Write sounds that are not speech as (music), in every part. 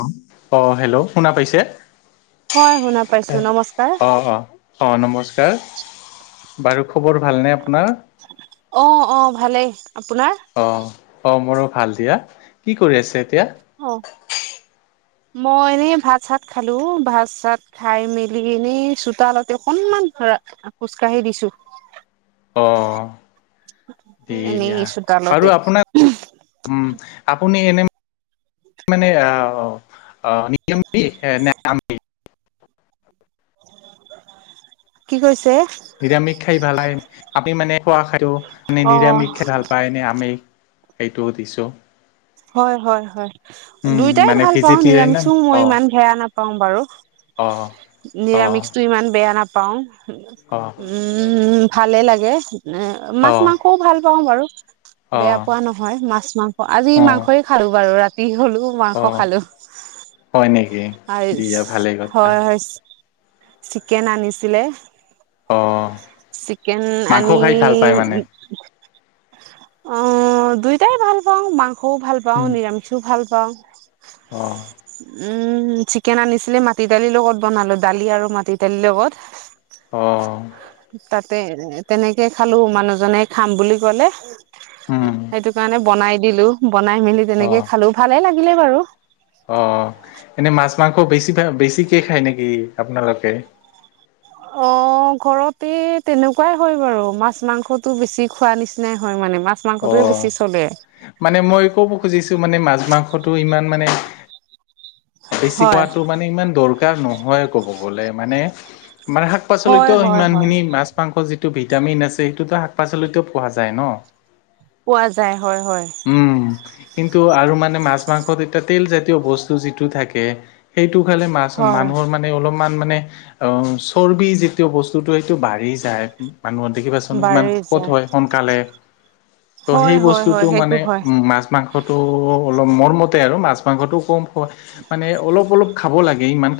অ', অহ হেল্ল', শুনা পাইছে? হয় শুনা পাইছো নমস্কাৰ অহ অহ অহ নমস্কাৰ। বাৰু খবৰ ভালনে আপোনাৰ? অহ অহ, ভালেই। আপোনাৰ? অঁ অঁ মোৰো ভাল দিয়া। কি কৰি আছে এতিয়া? অ মই এনেই ভাত চাত খালো ভাত চাত খাই মেলি এনেই চোতালতে অকনমান ধৰা খোজ কঢ়ি দিছো। অ' এনেই দিয়া বাৰু চোতালতে। আপোনাক উম আপুনি এনে মানে অ অ নিয়ম পি নে আম পি কি কৈছ নৃত্যৌ ৎঞ যে নিৰামিষ খাই ভাল হয় আপুনি মানে খোৱা খাদ্যবোৰ মানে অ নিৰামিষ খাই ভাল পায়। পায় এনে আমিষ সেইটো সুধিছো। হয় হয় হয় উম, দুয়টাই মানে ভাল পাও ভেজিটেৰিয়ান নিৰামিষো মই অ' ইমান বেয়া না পাও বাৰু অ' অ' অ' নিৰামিষটো ইমান বেয়া নাপাও। উম ভালে লাগে এ মাছ অ' মাংসও ভাল পাওঁ বাৰু। বেয়া পোৱা নহয় মাছ মাংস আজি অ' মাংসই খালো বাৰু ৰাতি হলো। অ হয় নেকি আৰু দিয়া ভালেই কথা হয় হয় চিকেন আনিছিলে। অ চিকেন মাংস আনি খাই ভাল পায় মানে উম অ দুইটাই ভাল পাওঁ মাংসও ভাল পাওঁ উম নিৰামিষও ভাল পাওঁ। অ উম উম চিকেন আনিছিলে মাটি দালিৰ লগত বনালো দালি আৰু মাটি দালিৰ লগত। অ তাতে তেনেকে খালো মানুহজনে খাম বুলি ক'লে উম সেইটো কাৰণে বনাই দিলো বনাই মেলি অ তেনেকে খালো ভালে লাগিলে বাৰু। অ এনেই মাছ মাংস বেছিকাই বেছিকে খায় নেকি আপোনালোকে? অ ঘৰতে তেনেকোৱাই হয় বাৰু মাছ মাংসতো বেছি খোৱা নিচিনাই হয় মানে মাছ অ মাংসটোৱেই বেছি চলে মানে মই ক'ব খুজিছো মানে মাছ মাংসটো ইমান মানে বেছি হয় খোৱাতো মানে ইমান দৰকাৰ নহয় কব গলে মানে মানে শাক হয় পাচলিতো হয় হয় সিমানখিনি মাছ মাংস যিটো ভিটামিন আছে সেইটোতো শাক পাচলিতো পোৱা যায় ন। পোৱা যায় হয় হয়। উম কিন্তু আৰু মানে মাছ মাংসত এতিয়া তেল জাতীয় বস্তু যিটো থাকে সেইটো খালে মাছ হয় মানুহৰ মা মানে অলপমান মানে অ চৰ্বি যিটো বস্তুতো সেইটো বাঢ়ি যায়। মানুহৰ দেখিবা চোন ইমান বাঢ়ি শক'ত যায় হয় সোনকালে ত' হয় সেই হয় বস্তুতো হয় সেইটো মানে হয় উ মাছ মাংস মাংসটো অলপ মৰমতে আৰু মাছ মাংসটো কম খোৱা মানে অলপ অলপ খাব লাগে ইমান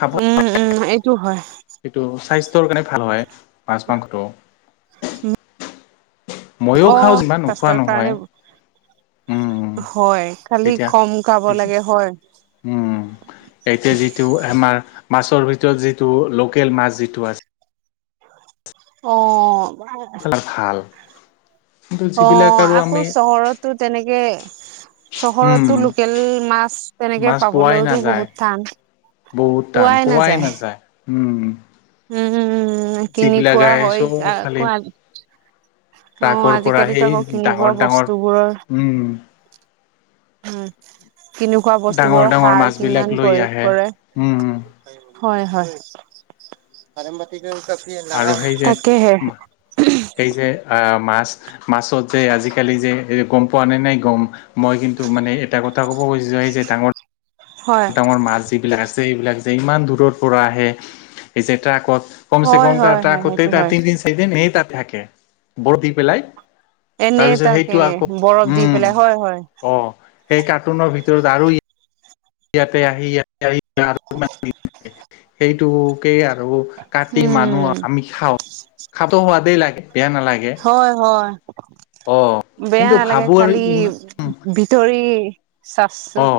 খাব উম উম এইটো হয় সেইটো স্বাস্থ্যৰ কাৰণে ভাল হয় মাছ মাংসটো ময়ো অ খাও যিমান নোখোৱা স্বাস্থ্যৰ কাৰণে নহয়। উম হয় খালি কম খাব এতিয়া লাগে হয়। উম এতিয়া যিটো আমাৰ মাছৰ ভিতৰত যিটো লোকেল মাছ যিটো আছে অ ভাল কিন্তু অ যিবিলাক আৰু আকৌ আমি চহৰতো তেনেকে উম, চহৰতো লোকেল মাছ তেনেকে মাছ পোৱাই পাবলৈওতো নাযায় বহুত টান। বহুত টান পোৱাই নাযায় উম উ কিনি যিবিলাক খোৱা আহে হয় চব আ আকৌ খালি আ ট্ৰাকৰ পৰা সেই আকৌ কিনি খোৱা ডাঙৰ ডাঙৰ বস্তুবোৰৰ উম উম কিনি খোৱা ডাঙৰ বস্তুবোৰৰ ডাঙৰ সাৰ মাছবিলাক কিমান লৈ প্ৰয়োগ আহে কৰে উম, হয় হয় তাকেহে এই যে আহ মাছ মাছত যে আজিকালি যে এই গম পোৱা নে নাই গম মই কিন্তু মানে এটা কথা ক'ব খুজিছোঁ এই যে ডাঙৰ হয় ৰ মাছ যিবিলাক আছে এইবিলাক যে ইমান দূৰৰ পৰা আহে এই যে ট্ৰাকত কমছে হয় কম ট্ৰা হয় হয় ট্ৰাকতে সেইটো তা হয় তিনদিন চিৰিদিন এই তাত থাকে বৰ দি পেলাই তাৰ এনেই পিছত তাকে সেইটো আকৌ বৰফ দি উম পেলাই হয় হয় অ সেই কাৰ্টুনৰ ভিতৰত আৰু ই ইয়াতে আহি ইয়াতে আহি (unintelligible) সেইটোকেই আৰু কাটি মানুহ উম আমি খাওঁ খাইটো সোৱাদেই লাগে বেয়া নালাগে হয় হয় অ বেয়া কিন্তু নালাগে ভাবো আৰু খালি ইমান ভিতৰি অ চাচচত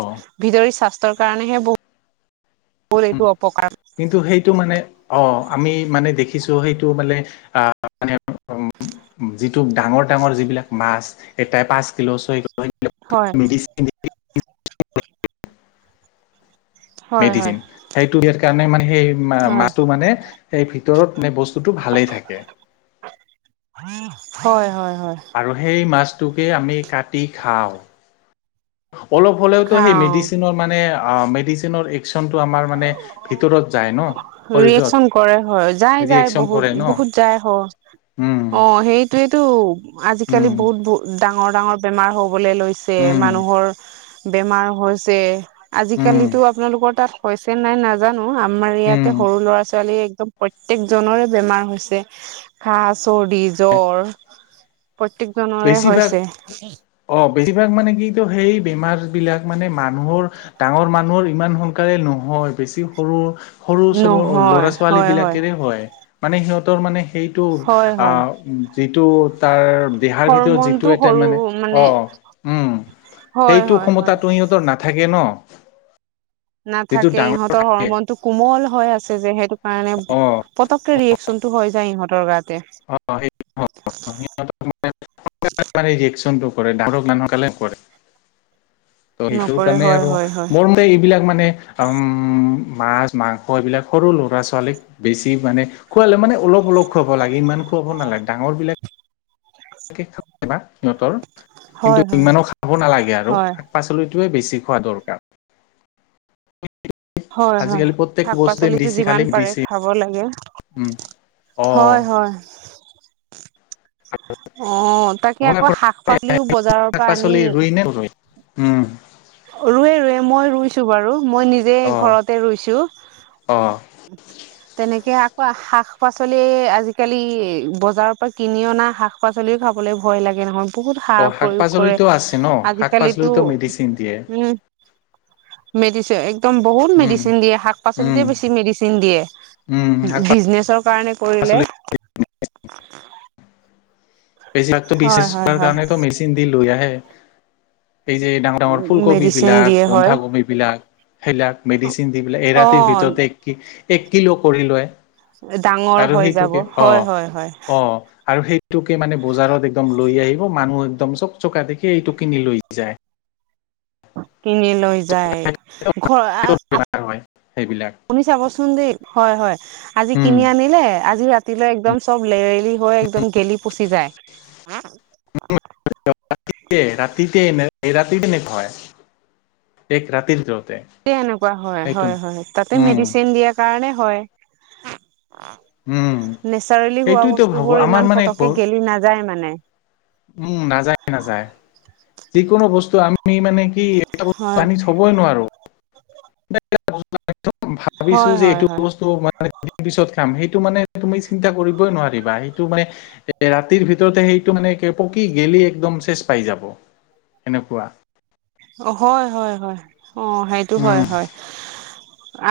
ভিতৰী স্বাস্থ্যৰ কাৰণেহে বহুত এইটো অপকাৰ কিন্তু সেইটো মানে অ আমি মানে দেখিছো সেইটো মানে আ মানে অম যিটো ডাঙৰ ডাঙৰ যিবিলাক মাছ এটাই পাঁচ কিলো ছয় ক হয় মেডিচিন দি কিনে হয় হয় মেডিচিন সেইটো ইয়াৰ কাৰণে মানে সেই মা হয় মাটো মানে সেই ভিতৰত মানে বস্তুটো ভালেই থাকে হয় হয় হয় আৰু সেই মাছটোকে আমি কাটি খাওঁ অলপ হ'লেওতো সেই খাওঁ মেডিচিনৰ মানে আ মেডিচিনৰ এ ন শৰীৰত ৰিয়েকচন কৰে হয় যাই যাই ৰিয়েকচন কৰে ন বহুত বহুত যাই হ অ উম সেই এইয়েইটো উম আজিকালি বহুত ব ডাঙৰ ডাঙৰ বেমাৰ হবলৈ লৈছে উম মানুহৰ বেমাৰ হৈছে উম আজিকালিতো আপোনালোকৰ তাত হৈছেনে নাই নাজানো আমাৰ উম ইয়াতে সৰু ল'ৰা ছোৱালী একদম প্ৰত্যেক জনৰে বেমাৰ হৈছে কাহ চৰ্দি জ্বৰ প্ৰত্যেক জনৰে বেছিভাগ হৈছে অ বেছিভাগ মানে সেইটো সেই বেমাৰ বিলাক মানে মানুহৰ ডাঙৰ মানুহৰ ইমান সোনকালে নহয় বেছি সৰু সৰু চৰু নহয় ল'ৰা ছোৱালী হয় বিলাকেৰে হয় মানে সিহঁতৰ মানে সেইটো হয় আ হয় যিটো তাৰ দেহাৰ ভিতৰত হৰমনটো যিটো এটা সৰু মানে অ উম হয় সেইটো হয় হয় ক্ষমতাটো সিহঁতৰ না থাকে ন যিটো নাথাকে ডাঙৰ ইহঁতৰ হৰ থাকে মন টো কোমল হৈ আছে যে সেইটো কাৰণে অ পতককে ৰিয়েকচন টো হৈ যায় ইহঁতৰ গাতে অ সেইটো (unintelligible) (unintelligible) ৰিয়েকচনটো কৰে ডাঙৰক সোনকালে নকৰে সেইটো নপৰে কাৰণে হয় আৰু হয় হয় মোৰ এইবিলাক মানে আম মাছ মাংস এইবিলাক সৰু লৰা ছোৱালীক বেছি মানে খুৱালে মানে অলপ অলপ খুৱাব লাগে ইমান খুৱাব নালাগে ডাঙৰ বিলাক সিহঁতৰ হয় কিন্তু হয় ইমানো খাব নালাগে আৰু হয় পাচলিটোৱে বেছি খোৱা দৰকাৰ হয় হয় আজিকালি প্ৰত্যেক শাক বস্তুৱে পাচলিতো মেডিচিন খালি যিমান পাৰে মেডিচিন খাব লাগে উম অ হয় হয় অ তাকে আপোনাৰ আকৌ ঘৰত শাক পাচলিও বজাৰৰ শাক পৰা আনি (unintelligible) উম। ৰুৱে ৰুৱে মই ৰুইছো বাৰু মই নিজে অ ঘৰতে ৰুইছো হা অ হা। (unintelligible) তেনেকে আকৌ শাক-পাচলি আজিকালি বজাৰৰ পৰা কিনি অনা শাক শাক-পাচলি খাবলৈ ভয় লাগে নহয় বহুত অ সাৰ শাক প্ৰয়োগ কৰে আহ পাচলিতো আছে ন হা হা শাক আজিকালিতো পাচলিতো মেডিচিন দিয়ে। (unintelligible) মেডিচেন। একদম বহু উম মেডিচিন দিয়ে শাক-পাচলিতে উম বেছি মেডিচিন দিয়ে উম শাক বিজনেছৰ কাৰণে পৰিলে। পাচলি বেছিভাগটো হয় বিজনেছ হয় কৰাৰ হয় কাৰণেতো মেডিচেন দি লৈ আহে। সেই যে এই ডাঙৰ-ডাঙৰ ফুলকবি মেডিচিন বিলাক দিয়ে হয় বন্ধাকবি বিলাক সেইবিলাক মেডিচিন দি বিলাক এক অ ৰাতিৰ ভিতৰতে এক কিলো কৰি লয়। ডাঙৰ আৰু হৈ যাব সেইটোকে অ হয় হয় হয় অ আৰু সেইটো এইটোকে মানে বজাৰত একদম লৈ আহিব মানুহ একদম চব চকা দেখি এইটো কিনি লৈ যায়। খু, কিনি লৈ যায় হে আহ ঘ আ আ আপ বেমাৰ হয় সেইবিলাক আপুনি চাবচোন দেই। হয় হয়, আজি উম কিনি আনিলে আজি ৰাতি তিলৈ একদম চব লেৰেলি হৈ একদম গেলি পচি যায় হা। (unintelligible) (unintelligible) ৰাতিতে ৰাতিতে এনেকুৱা হয়। এক ৰাতিৰ ভিতৰতে। তে এনেকুৱা হয় সেইটো ন। হয় হয় তাতে উম মেডিচিন দিয়াৰ কাৰণে হয় পেপ পু। উম হে নেচাৰেলি হোৱা সেইটোতো বস্তু ভাবো বোৰ আমাৰ ইমান মানে ঘৰ পতকে গেলি নাযায় মানে উম উ, নাযায় নাযায়, যিকোনো বস্তু আমি মানে কি এটা বস্তু হয় আনিছো থ'বই নোৱাৰো (unintelligible) ভাবিছো হয় যে হয় এইটো হয় বস্তু মানে মানে দুদিন পিছত খাম সেইটো মানে তুমি চিন্তা কৰিবই নোৱাৰিবা সেইটো মানে এ ৰাতিৰ ভিতৰতে সেইটো মানে একে পকি গেলি একদম চেছ পাই যাব সেনেকুৱা। অ হয় হয় হয়, অ সেইটো হয় উম হয় হা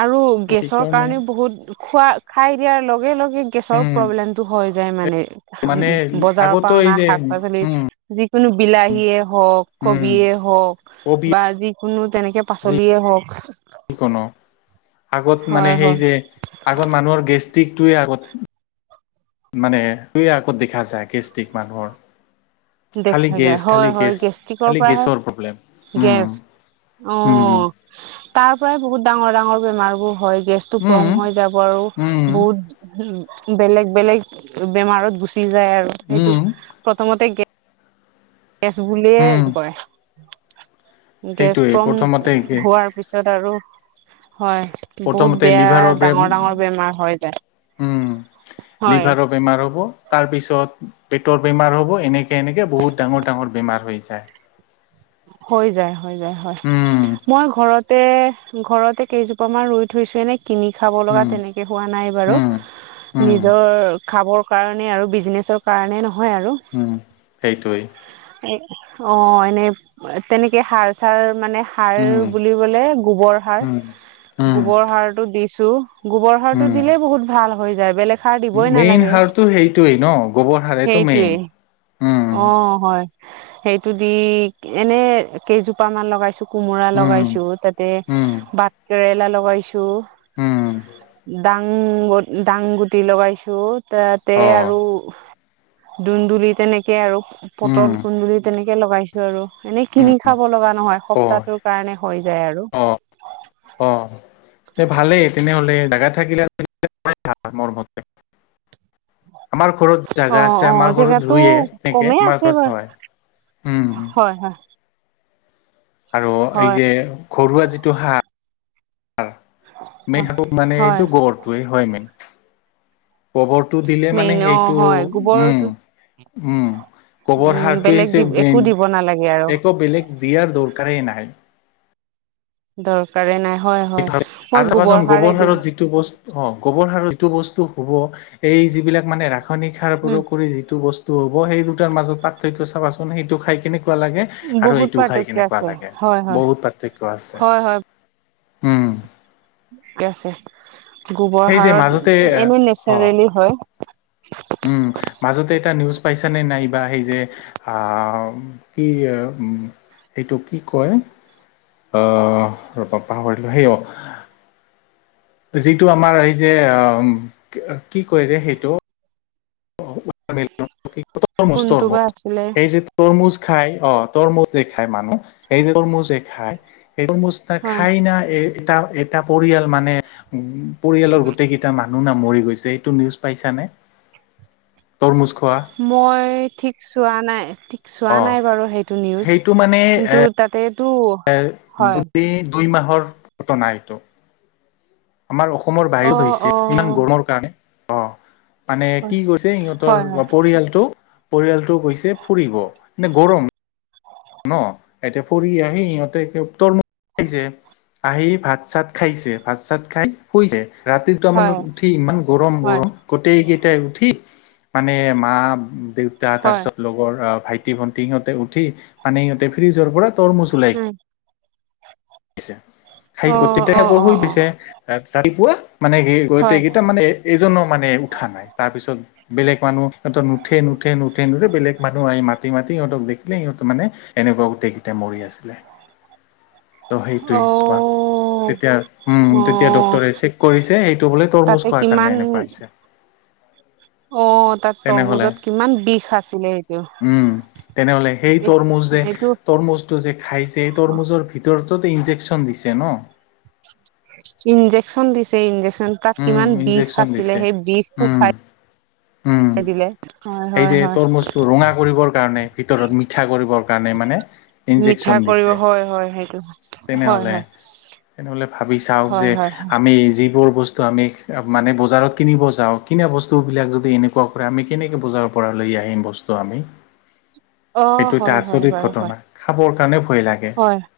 আ আ আ। আৰু ত গেছৰ সেইকাৰণে কাৰণে বহুত খোৱা খাই দিয়াৰ লগে লগে গেছৰ উম প্ৰব্লেমটো হয়। যায় মানে হা উম মানে উম বজাৰৰ পৰা আগতো এই অনা যে শাক-পাচলি উম যিকোনো বিলাহীয়ে হওক উম কবিয়ে হওক উ কবি বা যিকোনো তেনেকে পাচলিয়ে হওক। কি কনো আগত মানে হয় সেই হয় যে আগত মানুহৰ গেষ্টিকটোৱে আগত মানে এই আগত দেখা যায় গেষ্টিক মানুহৰ খালি দেখা যায় গেছ হয় খালি হয় গেছ গেষ্টিকৰ খালি পৰাহে গেছৰ প্ৰব্লেম উম গেছ অ অ। উম এ হে তাৰ পৰাই বহুত ডাঙৰ-ডাঙৰ বেমাৰ বোৰ হয় গেছটো উম ফৰ্ম হৈ যাব আৰু উম বহুত উম উ বেলেগ বেলেগ বেমাৰত গুচি যায় আৰু সেইটো উম প্ৰথমতে গে গেছ বুলিয়ে উম কয়। গেছ সেইটোৱে প্ৰথমতে ফৰ্ম একে হোৱাৰ পিছত আৰু হয়। বহুত প্ৰথমতে লিভাৰৰ বেয়া বেম ডাঙৰ-ডাঙৰ বেমাৰ হয় উম যায়, হয়। লিভাৰৰ বেমাৰ হব তাৰপিছত পেটৰ বেমাৰ হ'ব এনেকে সে এনেকে বহুত ডাঙৰ-ডাঙৰ বেমাৰ হৈ যায়। হৈ যায় হৈ যায় হয়। উম মই ঘৰতে ঘৰতে কেইজোপা মান ৰুই থৈছো এনে কিনি খাব লগা উম তেনেকে হোৱা নাই বাৰু হে উম হে। হে এ উম নিজৰ খাবৰ কাৰণে আৰু বিজনেচৰ কাৰণে নহয় আৰু উমঁ' সেইটোৱেই। এ অঁ' এনেই তেনেকে সাৰ চাৰ মানে- সাৰ উম বুলিবলে গোবৰ সাৰ। উম উম গোবৰ সাৰটো দিছোঁ, গোবৰ সাৰ টো উম দিলে বহুত ভাল হৈ যায়, বেলেগ- খাৰ দিবয়ে মেইন নালাগে, সাৰটো সেইটোৱেই ন গোবৰ সাৰেটো সেইটোৱে মেইন উম অঁ' হয়। সেইটো দি এনে কেইজোপা মান লগাইছো। কোমোৰা উম লগাইছো তাতে উম, বাট কেৰেলা লগাইছো- উম। দাং, দাং গুটি লগাইছো তাতে অ'। আৰু দুন্দুলি তেনেকে আৰু পটল, উম, কুন্দুলি তেনেকে লগাইছো আৰু। এনে কিনি উম। খাব লগা নহয় অ', সপ্তাহটোৰ কাৰণে হৈ যায় আৰু। অ'। ভালে তেনে হ'লে জাগা থাকিলে (unintelligible) মোৰ মতে। আমাৰ ঘৰত অ জাগা আছে, অ আমাৰ ঘৰত জেগাতো ৰুইয়ে থাকে কমেই আমাৰ আছে ঘৰত বাৰু হয়। উম। হয় হয়। আৰু হয় এইযে ঘৰুৱা যিটো হাঁহ হয় (unintelligible) মানে হয় এইটো ঘৰটোৱে হয় মেইন। গোবৰটো দিলে মানে মেইন অ সেইটো হয় উমঁ' গোবৰটো উমঁ'। গোবৰ উম সাৰটোৱে বেলেগ দি হৈছে একো মেইন, দিব নালাগে আৰু একো বেলেগ দিয়াৰ দৰকাৰে নাই। দৰকাৰে নাই হয় হয়, মই গোবৰ সাৰে দিওঁ। সিটো ব অঁ' গোবৰ সাৰৰ যিটো বস্তু হ'ব এই যিবিলাক মানে ৰাসায়নিক সাৰ প্ৰয়োগ কৰি যিটো বস্তু ৰুব সেই দুটাৰ মাজত পাৰ্থক্য চাবাচোন সেইটো খাই কেনেকুৱা লাগে। উম আৰু বহুত এইটো খাই পাৰ্থক্য কেনেকুৱা আছে লাগে, হয় হয় বহুত পাৰ্থক্য আছে। হয় উমঁ'। ঠিকে আছে, গোবৰ সেই যে সাৰত মাজতে এনেই ন্যাচাৰেলি হয়। উমঁ' মাজতে এটা নিউজ পাইছা নে নাই বা সেই যে আহ' কি উমঁ' এইটো কি কয়- অঁ' ৰবা পাহৰিলোঁ, সেই- যিটো আমাৰ এই যে কি কয় ৰে সেইটো। (unintelligible) কোনটো বা আছিলে তৰমুজ খাই অ', তৰমুজ যে খায় মানুহ, এই তৰমুজ খায়, তৰমুজ হয় খাই না এ এটা এটা পৰিয়াল মানে পৰিয়ালৰ গোটেইকেইটা মা মানুহ না মৰি গৈছে, এইটো নিউজ পাইছা নে তৰমুজ খোৱা? মই ঠিক চোৱা নাই, ঠিক চোৱা অ নাই বাৰু সেইটো নিউজ সেইটো মানে কিন্তু এ তাত তেটো, হয়। দুই দুই মাহৰ ঘটনা এইটো। আমাৰ অসমৰ অ বাহিৰত হৈছে অ ইমান গৰমৰ কাৰণে অঁ'। মানে কি কৰিছে সিহঁতৰ হয় হয় পৰিয়ালটো, পৰিয়ালটো গৈছে ফুৰিব, নে গৰম- ন' এতিয়া ফুৰি আহি সিহঁতে একে তৰমুজ খাইছে। আহি ভাত চাত খাইছে, ভাত চাত খাই শুইছে। ৰাতি দুটা মানত হয় উঠি ইমান গৰম হয় গৰম। গোটেই কেইটাই উঠি মানে মা, দেউতা হয় তাৰপিছত লগৰ আহ' ভাইটি, ভন্টি সিহঁতে উঠি পানী সিহঁতে ফ্ৰিজৰ পৰা তৰমুজ ওলাই (unintelligible) খাইছে, খাই অ গোটেইকেইটাই অ অ অ ৰাতিপুৱা মানে হয় গোটেইকেইটা মানে এজনো মানে উঠা নাই, তাৰপিছত বেলেগ মানুহ সিহঁতে নুঠে নুঠে নুঠে নুঠে বেলেগ মানুহ আহি মাতি মাতি সিহঁতক দে দেখিলে সিহঁত মানে এনেকুৱা গোটেই কেইটা মৰি আছিলে। ত সেইটোৱে অ চোৱা। তেতিয়া উম অ তেতিয়া ডাক্তৰে চেক কৰিছে এইটো বোলে তৰমুজ তাতে খোৱাৰ কাৰণে কিমান এনেকুৱা হৈছে। অ' তাত তেনেহ'লে তৰমুজত কিমান বিষ আছিলে উম সেইটো। তেনেহ'লে সেই তৰমুজ যে, এইটো তৰমুজটো যে খাইছে, তৰমুজৰ তোৰ' তোত ইঞ্জেকচন দিছে ন ইঞ্জেকচন দিছে ইঞ্জেকচন তাত উম কিমান বিষ ইনজেকচন আছিলে। দিছে সেই বিষটো উম খাই (unintelligible) উম, হয় সেই হয় যে হয় তৰমুজটো ৰঙা কৰিবৰ কাৰণে, ভিতৰত মিঠা কৰিবৰ কাৰণে মানে মিঠা ইনজেকচন কৰিব দিছে হয়, হয় সেইটো হয়, তেনেহ'লে হয়। তেনেহ'লে ভাবি চাওঁক হয় যে হয় হয় আমি যিবোৰ বস্তু ত আমি মানে বজাৰত কিনিব যাওঁ। কিনা বস্তুবিলাক যদি এনেকুৱা কৰে, আমি কেনেকৈ বজাৰৰ পৰা লৈ আহিম বস্তু। ত আমি। অ সেইটো এটা হয়, হয় আচৰিত হয় হয়। ঘটনা খাবৰ কাৰণে ভয় লাগে। হয়।